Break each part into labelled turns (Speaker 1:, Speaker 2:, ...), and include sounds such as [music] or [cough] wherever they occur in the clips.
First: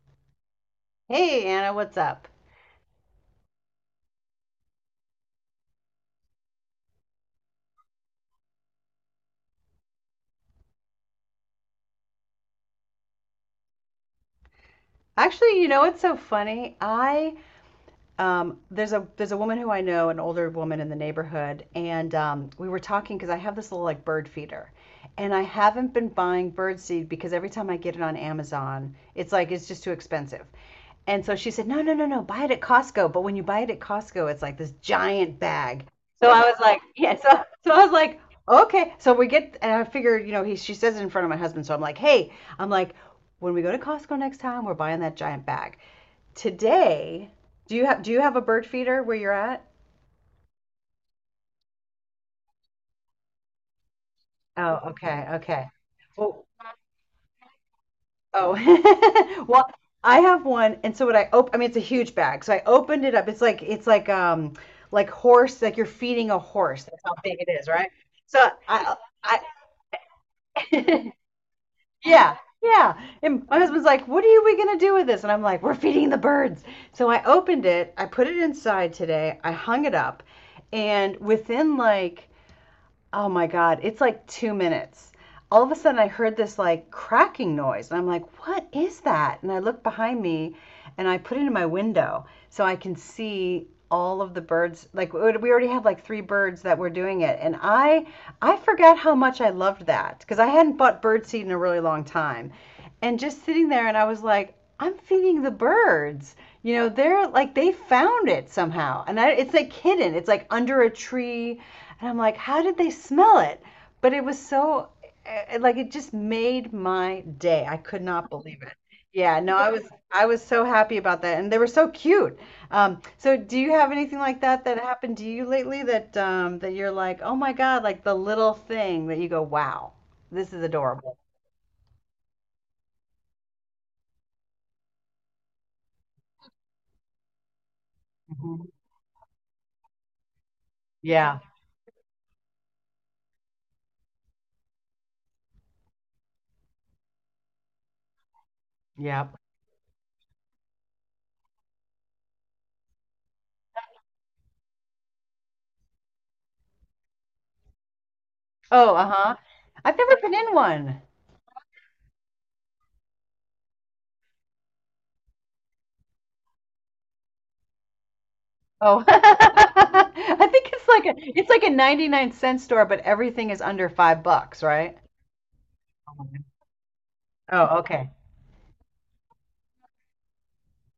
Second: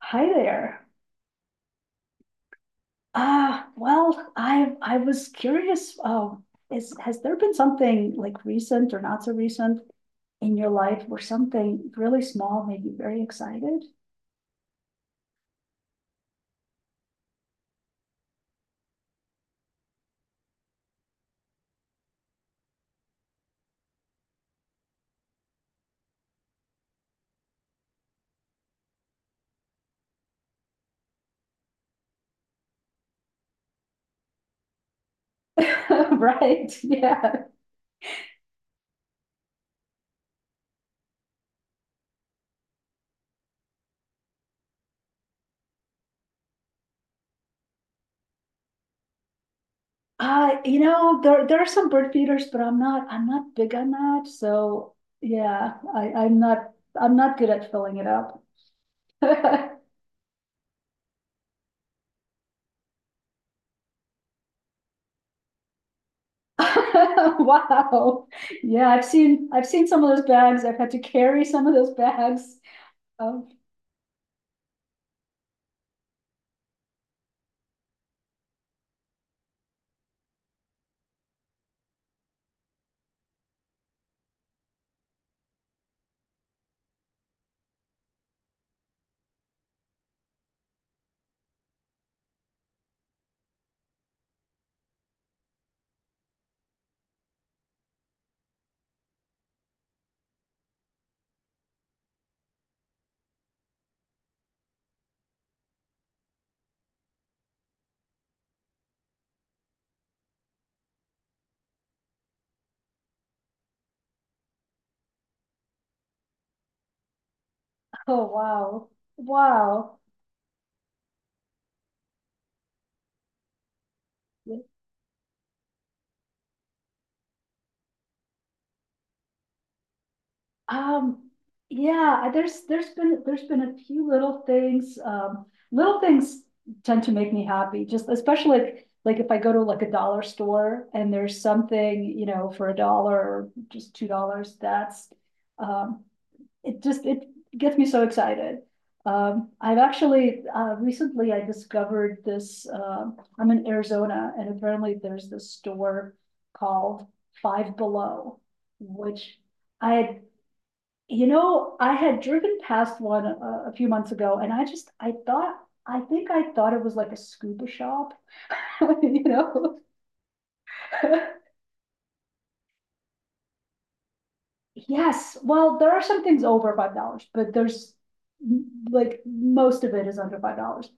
Speaker 1: Hi there.
Speaker 2: Hey Anna, what's up?
Speaker 1: I was curious, is has there been something like recent or not so recent in your life where something really small made you very excited?
Speaker 2: Actually, you know what's so funny? I there's a woman who I know, an older woman in the neighborhood, and we were talking because I have this little like bird feeder, and I haven't been buying bird seed because every time I get it on Amazon, it's just too expensive. And so she said, no, no, no, no, buy it at Costco. But when you buy it at Costco, it's like this giant bag.
Speaker 1: [laughs]
Speaker 2: So I was
Speaker 1: Right.
Speaker 2: like, [laughs] yeah. So,
Speaker 1: Yeah.
Speaker 2: so I was like, okay. So we get, and I figured, you know, she says it in front of my husband. So I'm like, hey, I'm like, when we go to Costco next time, we're buying that giant bag. Today, do you have a bird feeder where you're at?
Speaker 1: You know, there are some bird feeders, but I'm not big on that.
Speaker 2: Oh,
Speaker 1: So
Speaker 2: okay. Okay.
Speaker 1: yeah,
Speaker 2: Well,
Speaker 1: I'm not good at filling it up.
Speaker 2: oh, [laughs] well,
Speaker 1: [laughs]
Speaker 2: I have one, and so what I op I mean, it's a huge bag. So I opened it up. It's like horse, like you're feeding a horse. That's how big it is, right?
Speaker 1: Wow.
Speaker 2: So
Speaker 1: Yeah,
Speaker 2: I I
Speaker 1: I've seen some of those bags.
Speaker 2: [laughs]
Speaker 1: I've had to
Speaker 2: yeah.
Speaker 1: carry some of those bags.
Speaker 2: Yeah. And
Speaker 1: Um,
Speaker 2: my husband's like, "What are you- we going to do with this?" And I'm like, "We're feeding the birds." So I opened it, I put it inside today, I hung it up, and within like oh my God, it's like 2 minutes. All of a sudden, I heard this like cracking noise, and I'm like, what is that? And I look behind me and I put it in my window so I can see all of the birds. We had like three birds that were doing it, and I forgot how much I loved that because I hadn't bought bird seed in a really long time and just sitting there. And I was like, I'm feeding the birds. You know, they're like they found it somehow, and it's like hidden, it's like under a tree, and I'm like, how did they smell it? But it was so, like, it just made my day. I could
Speaker 1: oh
Speaker 2: not believe it.
Speaker 1: wow.
Speaker 2: Yeah, no, I was
Speaker 1: Wow.
Speaker 2: [laughs] I was so happy about that, and they were so cute. So do you have anything like that that happened to you lately, that that you're like, oh my God, like the little thing that you go, wow, this is adorable?
Speaker 1: Um, yeah, there's been a few little things. Little things tend to make me happy. Just especially
Speaker 2: Mhm.
Speaker 1: like if I go to like a dollar store and
Speaker 2: Yeah,
Speaker 1: there's something you know for a dollar or just $2. That's um, it. Just it gets me so excited.
Speaker 2: yeah.
Speaker 1: I've actually recently I discovered this. I'm in Arizona, and apparently there's this store called Five Below,
Speaker 2: Oh, uh-huh.
Speaker 1: which I
Speaker 2: I've never
Speaker 1: had
Speaker 2: been in one.
Speaker 1: you know, I had driven past one a few months ago, and I think I thought it was like a scuba shop, [laughs]
Speaker 2: Oh, [laughs]
Speaker 1: you know.
Speaker 2: I think it's like a
Speaker 1: [laughs]
Speaker 2: 99 cent store, but everything is under $5, right?
Speaker 1: Yes, well, there are
Speaker 2: Oh,
Speaker 1: some
Speaker 2: my-
Speaker 1: things over $5, but
Speaker 2: oh,
Speaker 1: there's
Speaker 2: okay.
Speaker 1: like most of it is under $5.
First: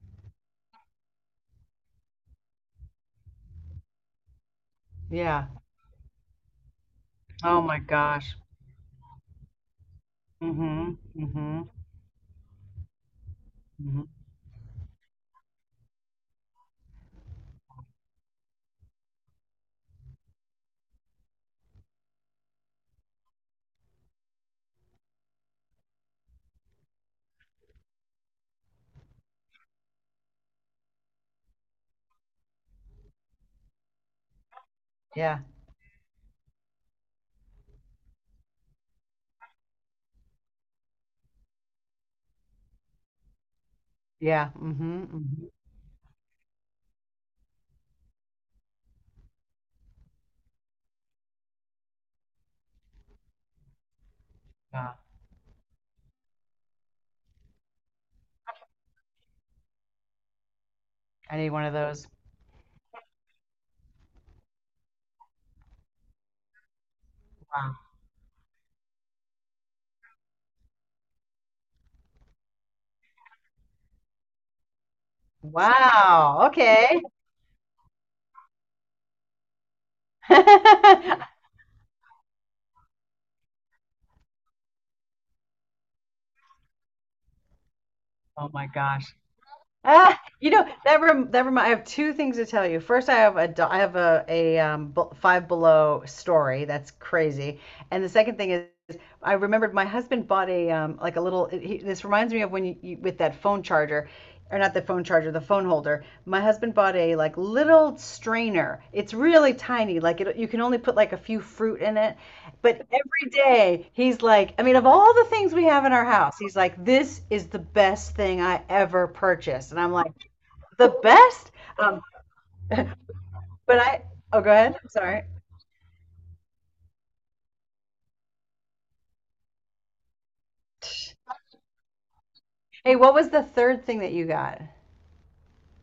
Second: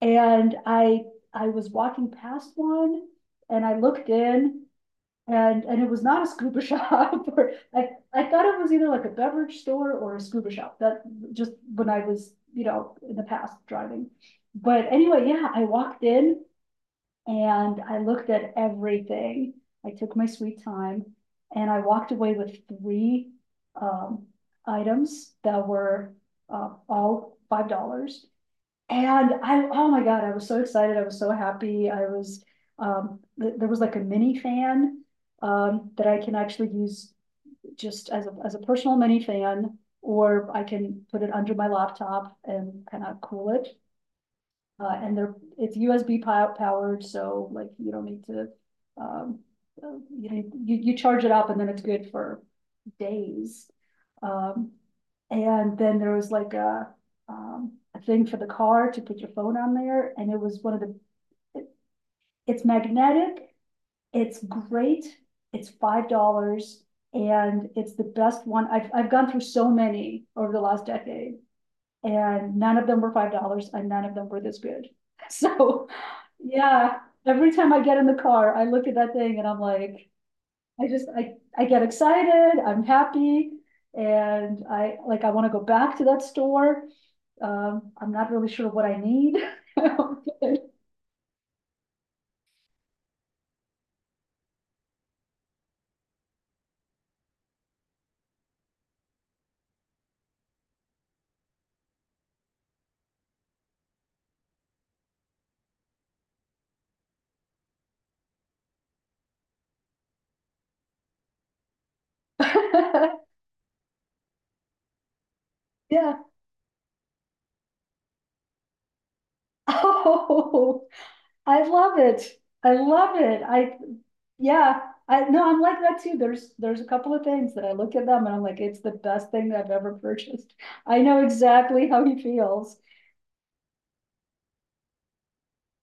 Speaker 1: And I was walking past one and I looked in
Speaker 2: Yeah.
Speaker 1: and it was not a scuba [laughs] shop or
Speaker 2: Oh my
Speaker 1: I
Speaker 2: gosh.
Speaker 1: thought it was either like a beverage store or a scuba shop
Speaker 2: Mm-hmm.
Speaker 1: that just
Speaker 2: Mm-hmm.
Speaker 1: when I was you know in the past driving.
Speaker 2: Hmm.
Speaker 1: But anyway, yeah, I walked in and I looked at everything, I took my sweet time and I walked away with 3 um, items that were all $5. And oh my God, I was so excited. I was so happy. There was like a mini fan
Speaker 2: Yeah.
Speaker 1: that I can actually use just as as a personal mini fan, or I can put it under my laptop and kind of cool it.
Speaker 2: Yeah. Mm-hmm. Mm-hmm.
Speaker 1: It's USB powered, so like you don't need to, um, you know, you charge it up and then it's good for days. Um,
Speaker 2: Wow.
Speaker 1: and then there was like a thing for the car to put your phone on there, and it was one of
Speaker 2: I need one
Speaker 1: it-
Speaker 2: of those.
Speaker 1: it's magnetic, it's great, it's $5. And
Speaker 2: Wow.
Speaker 1: it's the best one. I've gone through so many over the last decade, and none of them were $5 and none of them were this good. [laughs] So,
Speaker 2: Wow.
Speaker 1: yeah,
Speaker 2: Okay.
Speaker 1: every time I get in the car, I look at that thing and I'm like, I just, I,
Speaker 2: [laughs]
Speaker 1: I get excited, I'm happy. And I want to go back to that store. I'm not really
Speaker 2: Oh my
Speaker 1: sure what I
Speaker 2: gosh.
Speaker 1: need. [laughs]
Speaker 2: Ah,
Speaker 1: Oh,
Speaker 2: you know that rem that remind. I have two things to tell you. First, I have I have a Five Below story that's crazy, and the second thing is I remembered my husband bought a like a little. This reminds me of when you with that phone charger, or not the phone charger, the phone holder. My husband bought a like little strainer. It's really tiny. You can only put like a few fruit in it, but every
Speaker 1: [laughs]
Speaker 2: day he's like, I mean, of all the things we have in our
Speaker 1: yeah.
Speaker 2: house, he's like, this is the best thing I ever purchased. And I'm like,
Speaker 1: Oh,
Speaker 2: the best?
Speaker 1: I love
Speaker 2: Um,
Speaker 1: it.
Speaker 2: [laughs]
Speaker 1: I
Speaker 2: but
Speaker 1: love it. I
Speaker 2: I, oh, go ahead.
Speaker 1: Yeah,
Speaker 2: I'm
Speaker 1: I
Speaker 2: sorry.
Speaker 1: no, I'm like that too. There's a couple of things that I look at them and I'm like, it's the best thing I've ever [laughs] purchased. I know exactly how he feels.
Speaker 2: Hey, what was the third thing that you got?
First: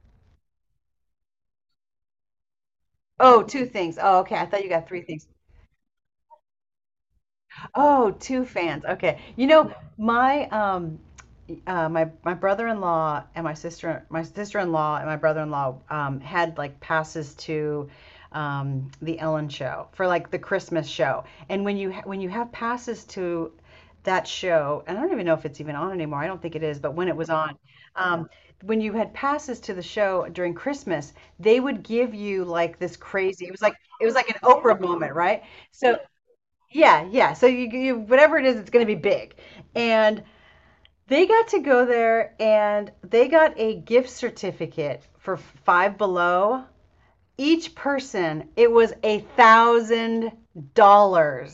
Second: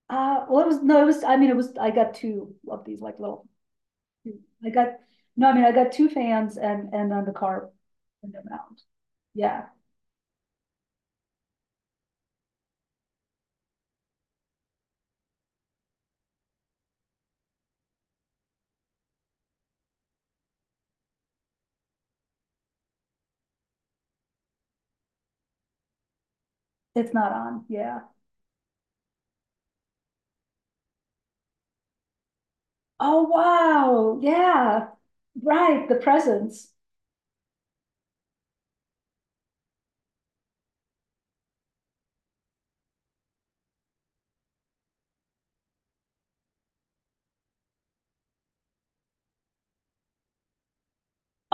Speaker 1: Well, it was no, it was. I mean, it was. I got two of these like
Speaker 2: Oh,
Speaker 1: little.
Speaker 2: two things. Oh, okay. I thought
Speaker 1: I
Speaker 2: you got
Speaker 1: got
Speaker 2: three things.
Speaker 1: No, I mean, I got two fans and then the car
Speaker 2: Oh,
Speaker 1: and the
Speaker 2: two
Speaker 1: mount.
Speaker 2: fans. Okay. You
Speaker 1: Yeah,
Speaker 2: know, yeah. My my brother-in-law and my sister-in-law and my brother-in-law had like passes to the Ellen show for like the Christmas show. And when you have passes to that show, and I don't even know if it's even on anymore. I don't think it is, but when
Speaker 1: it's
Speaker 2: it was
Speaker 1: not
Speaker 2: on,
Speaker 1: on. Yeah.
Speaker 2: um when you had passes to the show during Christmas, they would give you like this
Speaker 1: Oh
Speaker 2: crazy. It was like
Speaker 1: wow.
Speaker 2: an Oprah
Speaker 1: Yeah.
Speaker 2: moment, right?
Speaker 1: Right. The
Speaker 2: So
Speaker 1: presents.
Speaker 2: yeah, yeah. So you whatever it is, it's going to be big. And they got to go there and they got a gift certificate for Five Below. Each person, it was a thousand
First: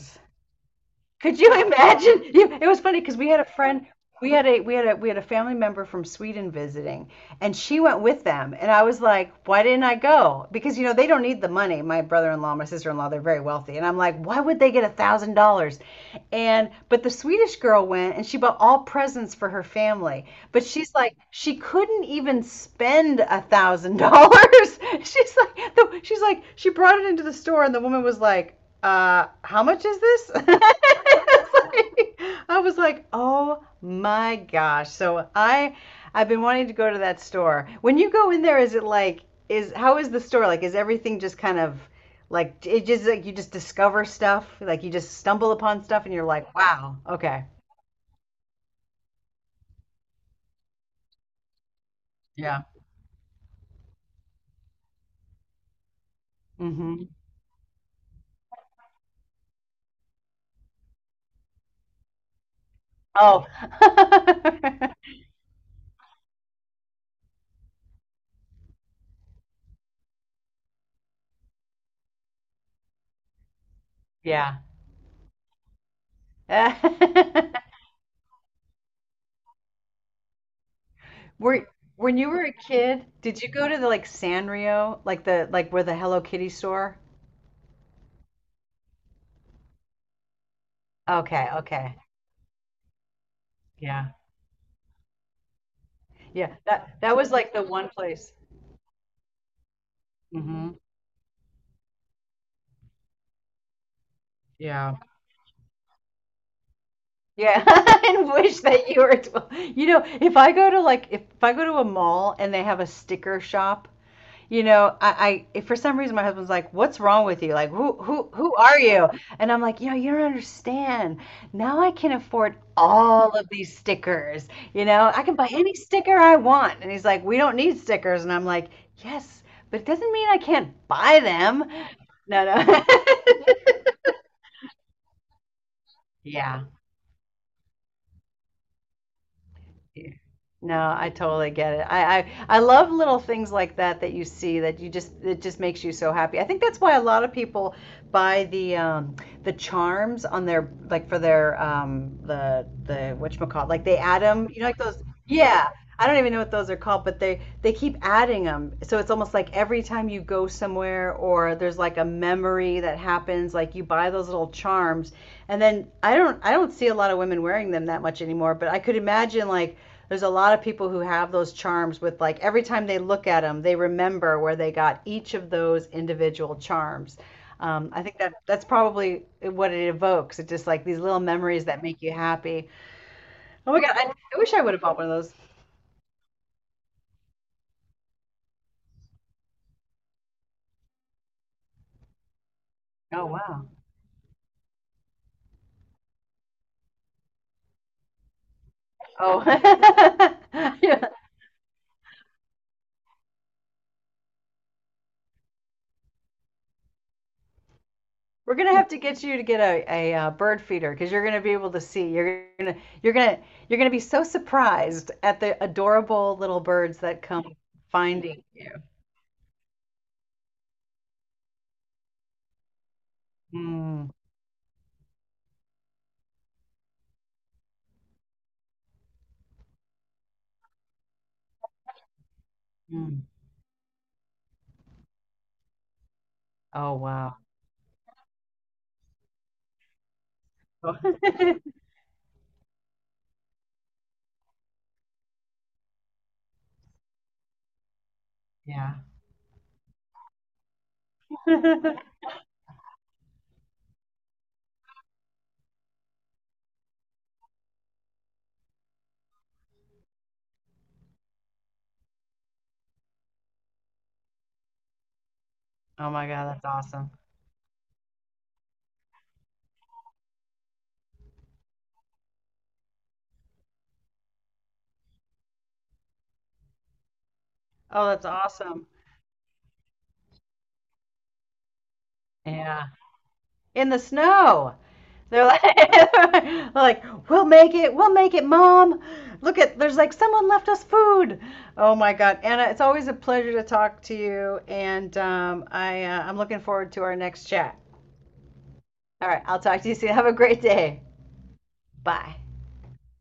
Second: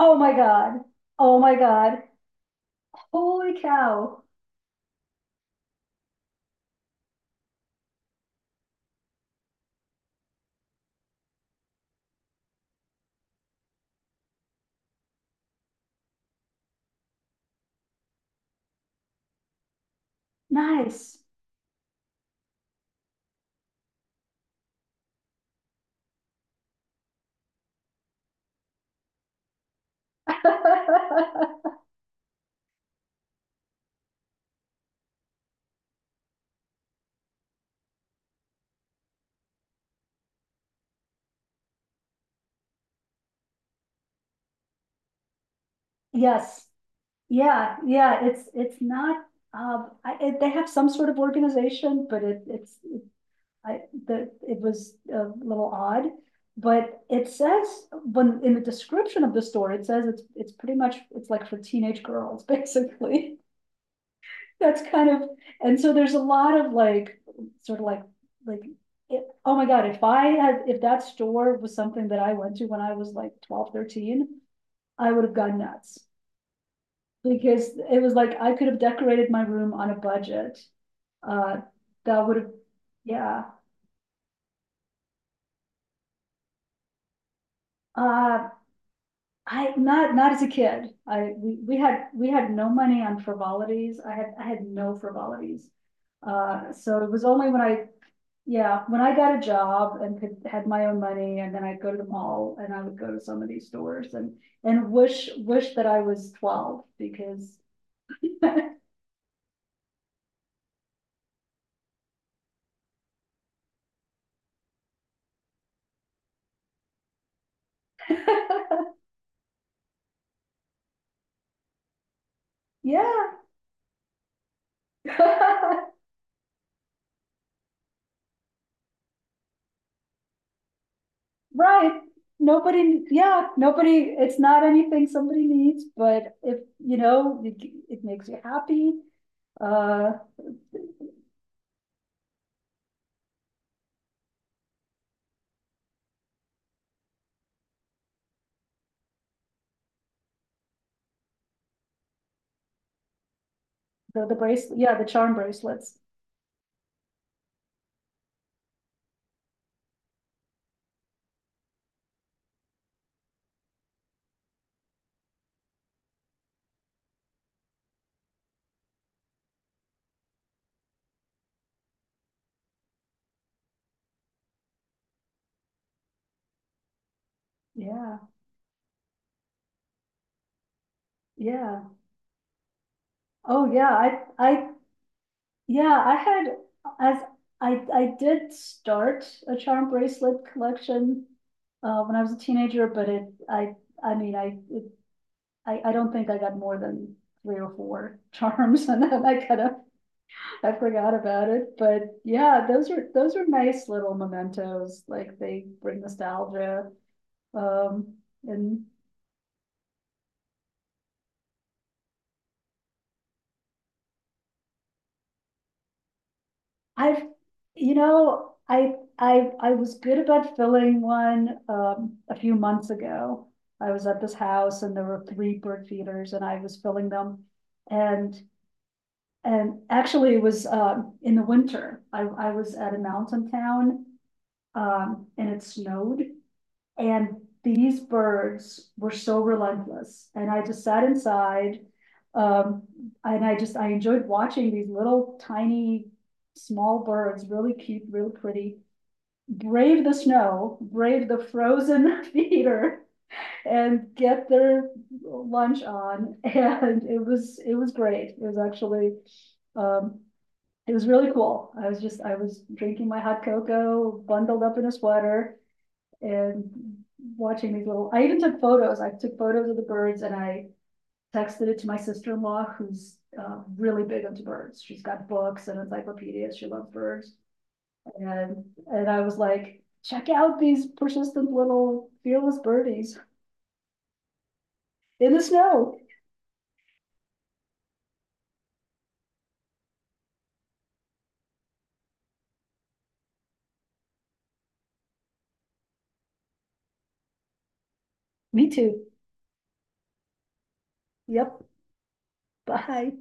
Speaker 1: Oh my God. Oh
Speaker 2: Could you
Speaker 1: my God.
Speaker 2: imagine? It was funny because we had a
Speaker 1: Holy
Speaker 2: friend,
Speaker 1: cow.
Speaker 2: we had a we had a family member from Sweden visiting, and she went with them. And I was like, why didn't I go? Because you know they don't need the money. My brother-in-law, my sister-in-law, they're very wealthy, and I'm like, why would they get $1,000? And but the Swedish girl went, and she bought all presents for her family. But she's like,
Speaker 1: Nice.
Speaker 2: she couldn't even spend $1,000. [laughs] She's like, she's like, she brought it into the store, and the woman was like how much is this? [laughs]
Speaker 1: [laughs]
Speaker 2: Like, I was like, oh my gosh. So I've been wanting to go to that store. When you go in there, is it like is how is the store like? Is everything just kind of like it just like you just discover stuff, like you just stumble upon stuff and you're like,
Speaker 1: Yes,
Speaker 2: wow, okay?
Speaker 1: yeah, yeah. It's not. I, it, They have some sort of organization, but
Speaker 2: Yeah.
Speaker 1: it's I the it was a little odd. But
Speaker 2: Mm-hmm.
Speaker 1: it says when in the description of the store, it says it's pretty much it's like for teenage girls, [laughs] basically.
Speaker 2: Oh.
Speaker 1: That's kind
Speaker 2: [laughs]
Speaker 1: of and so there's a lot of sort of like like oh my God, if I had, if that store was something that I went to when I was like 12, 13,
Speaker 2: Yeah.
Speaker 1: I would have gone nuts because it was like I could have decorated my room on a budget.
Speaker 2: [laughs]
Speaker 1: Uh,
Speaker 2: Were when
Speaker 1: that
Speaker 2: you
Speaker 1: would
Speaker 2: were
Speaker 1: have,
Speaker 2: a kid, did
Speaker 1: yeah.
Speaker 2: you go to the like Sanrio, like the like where the Hello Kitty store?
Speaker 1: Uh, I not not as a kid. I
Speaker 2: Okay,
Speaker 1: we
Speaker 2: okay.
Speaker 1: had no money on frivolities.
Speaker 2: Yeah.
Speaker 1: I had no frivolities.
Speaker 2: Yeah, that
Speaker 1: So it
Speaker 2: that
Speaker 1: was
Speaker 2: was
Speaker 1: only
Speaker 2: like
Speaker 1: when
Speaker 2: the
Speaker 1: I
Speaker 2: one place.
Speaker 1: yeah, when I got a job and could had
Speaker 2: Hmm.
Speaker 1: my own money, and then I'd go to the mall and I would go to some of these stores and
Speaker 2: Yeah.
Speaker 1: wish, that I was 12 because
Speaker 2: Yeah, [laughs] and wish that you were 12. You know, if I go to like if I go to a mall and they have a sticker shop, you know, I for some reason my husband's like, "What's wrong with you? Like,
Speaker 1: [laughs]
Speaker 2: who are you?" And I'm like, "You know, you don't understand. Now I can afford
Speaker 1: yeah.
Speaker 2: all of these stickers. You know, I can buy any
Speaker 1: [laughs]
Speaker 2: sticker I want." And he's like, "We don't need stickers." And I'm like, "Yes, but it doesn't mean I can't buy them."
Speaker 1: Right.
Speaker 2: No, no.
Speaker 1: Nobody, yeah, nobody, it's not anything somebody needs,
Speaker 2: [laughs]
Speaker 1: but if,
Speaker 2: Yeah.
Speaker 1: you know, it makes you happy.
Speaker 2: Yeah.
Speaker 1: Uh,
Speaker 2: No, I totally get it. I love little things like that that you see that you just it just makes you so happy. I think that's why a lot of people buy the charms on their like for their the whatchamacallit, like they add
Speaker 1: the,
Speaker 2: them. You know, like
Speaker 1: bracelet, yeah,
Speaker 2: those.
Speaker 1: the charm
Speaker 2: Yeah,
Speaker 1: bracelets.
Speaker 2: I don't even know what those are called, but they keep adding them. So it's almost like every time you go somewhere or there's like a memory that happens, like you buy those little charms, and then I don't see a lot of women wearing them that much anymore. But I could imagine like there's a lot of people who have those charms with like every time they look at them, they remember where they got each of those individual charms. I
Speaker 1: Yeah,
Speaker 2: think that that's probably what it evokes. It's just like these little memories that
Speaker 1: yeah.
Speaker 2: make you happy.
Speaker 1: Oh,
Speaker 2: Oh my
Speaker 1: yeah.
Speaker 2: God, I wish I would have bought one of those.
Speaker 1: Yeah, I had, as I did start a charm bracelet collection when I was a teenager, but it,
Speaker 2: Oh wow.
Speaker 1: I, I mean, I, it, I don't think I got more than three or four [laughs] charms, and then
Speaker 2: Oh,
Speaker 1: I kind of I
Speaker 2: [laughs] yeah.
Speaker 1: forgot about it. But yeah, those are nice little mementos. Like they bring nostalgia. Um,
Speaker 2: We're gonna
Speaker 1: and
Speaker 2: have to get you to get bird feeder because you're gonna be able to see. You're gonna you're gonna you're gonna be so surprised at the adorable little birds that
Speaker 1: I've,
Speaker 2: come
Speaker 1: you
Speaker 2: finding
Speaker 1: know,
Speaker 2: you.
Speaker 1: I was good about filling one a few months ago. I was
Speaker 2: Mm,
Speaker 1: at this house and there were 3 bird feeders, and I was filling them, and actually it was in the winter. I was at a
Speaker 2: mm.
Speaker 1: mountain town, and it snowed.
Speaker 2: Oh,
Speaker 1: And
Speaker 2: wow.
Speaker 1: these birds were so relentless. And I just sat
Speaker 2: [laughs]
Speaker 1: inside. Um, and I just I enjoyed watching these little tiny small birds, really cute, really pretty,
Speaker 2: Yeah.
Speaker 1: brave the snow, brave the
Speaker 2: [laughs]
Speaker 1: frozen [laughs] theater, and get their lunch on. [laughs] And it was great. It was actually um, it was really cool. I was drinking my hot cocoa, bundled up in a sweater,
Speaker 2: Oh my God, that's
Speaker 1: and
Speaker 2: awesome.
Speaker 1: watching these little, I even took photos. I took photos of the birds and I texted it to my sister-in-law, who's really big into birds. She's got books and encyclopedias. She loves birds.
Speaker 2: Oh, that's
Speaker 1: And
Speaker 2: awesome.
Speaker 1: I was like, check out these persistent little fearless
Speaker 2: Yeah.
Speaker 1: birdies
Speaker 2: In the snow.
Speaker 1: in the
Speaker 2: They're like,
Speaker 1: snow.
Speaker 2: [laughs] like, we'll make it, Mom. Look at, there's like someone left us food. Oh my God, Anna, it's always a pleasure to talk to you, and I I'm looking forward to our next chat.
Speaker 1: Me too.
Speaker 2: All right, I'll talk to you soon. Have a great day.
Speaker 1: Yep.
Speaker 2: Bye.
Speaker 1: Bye.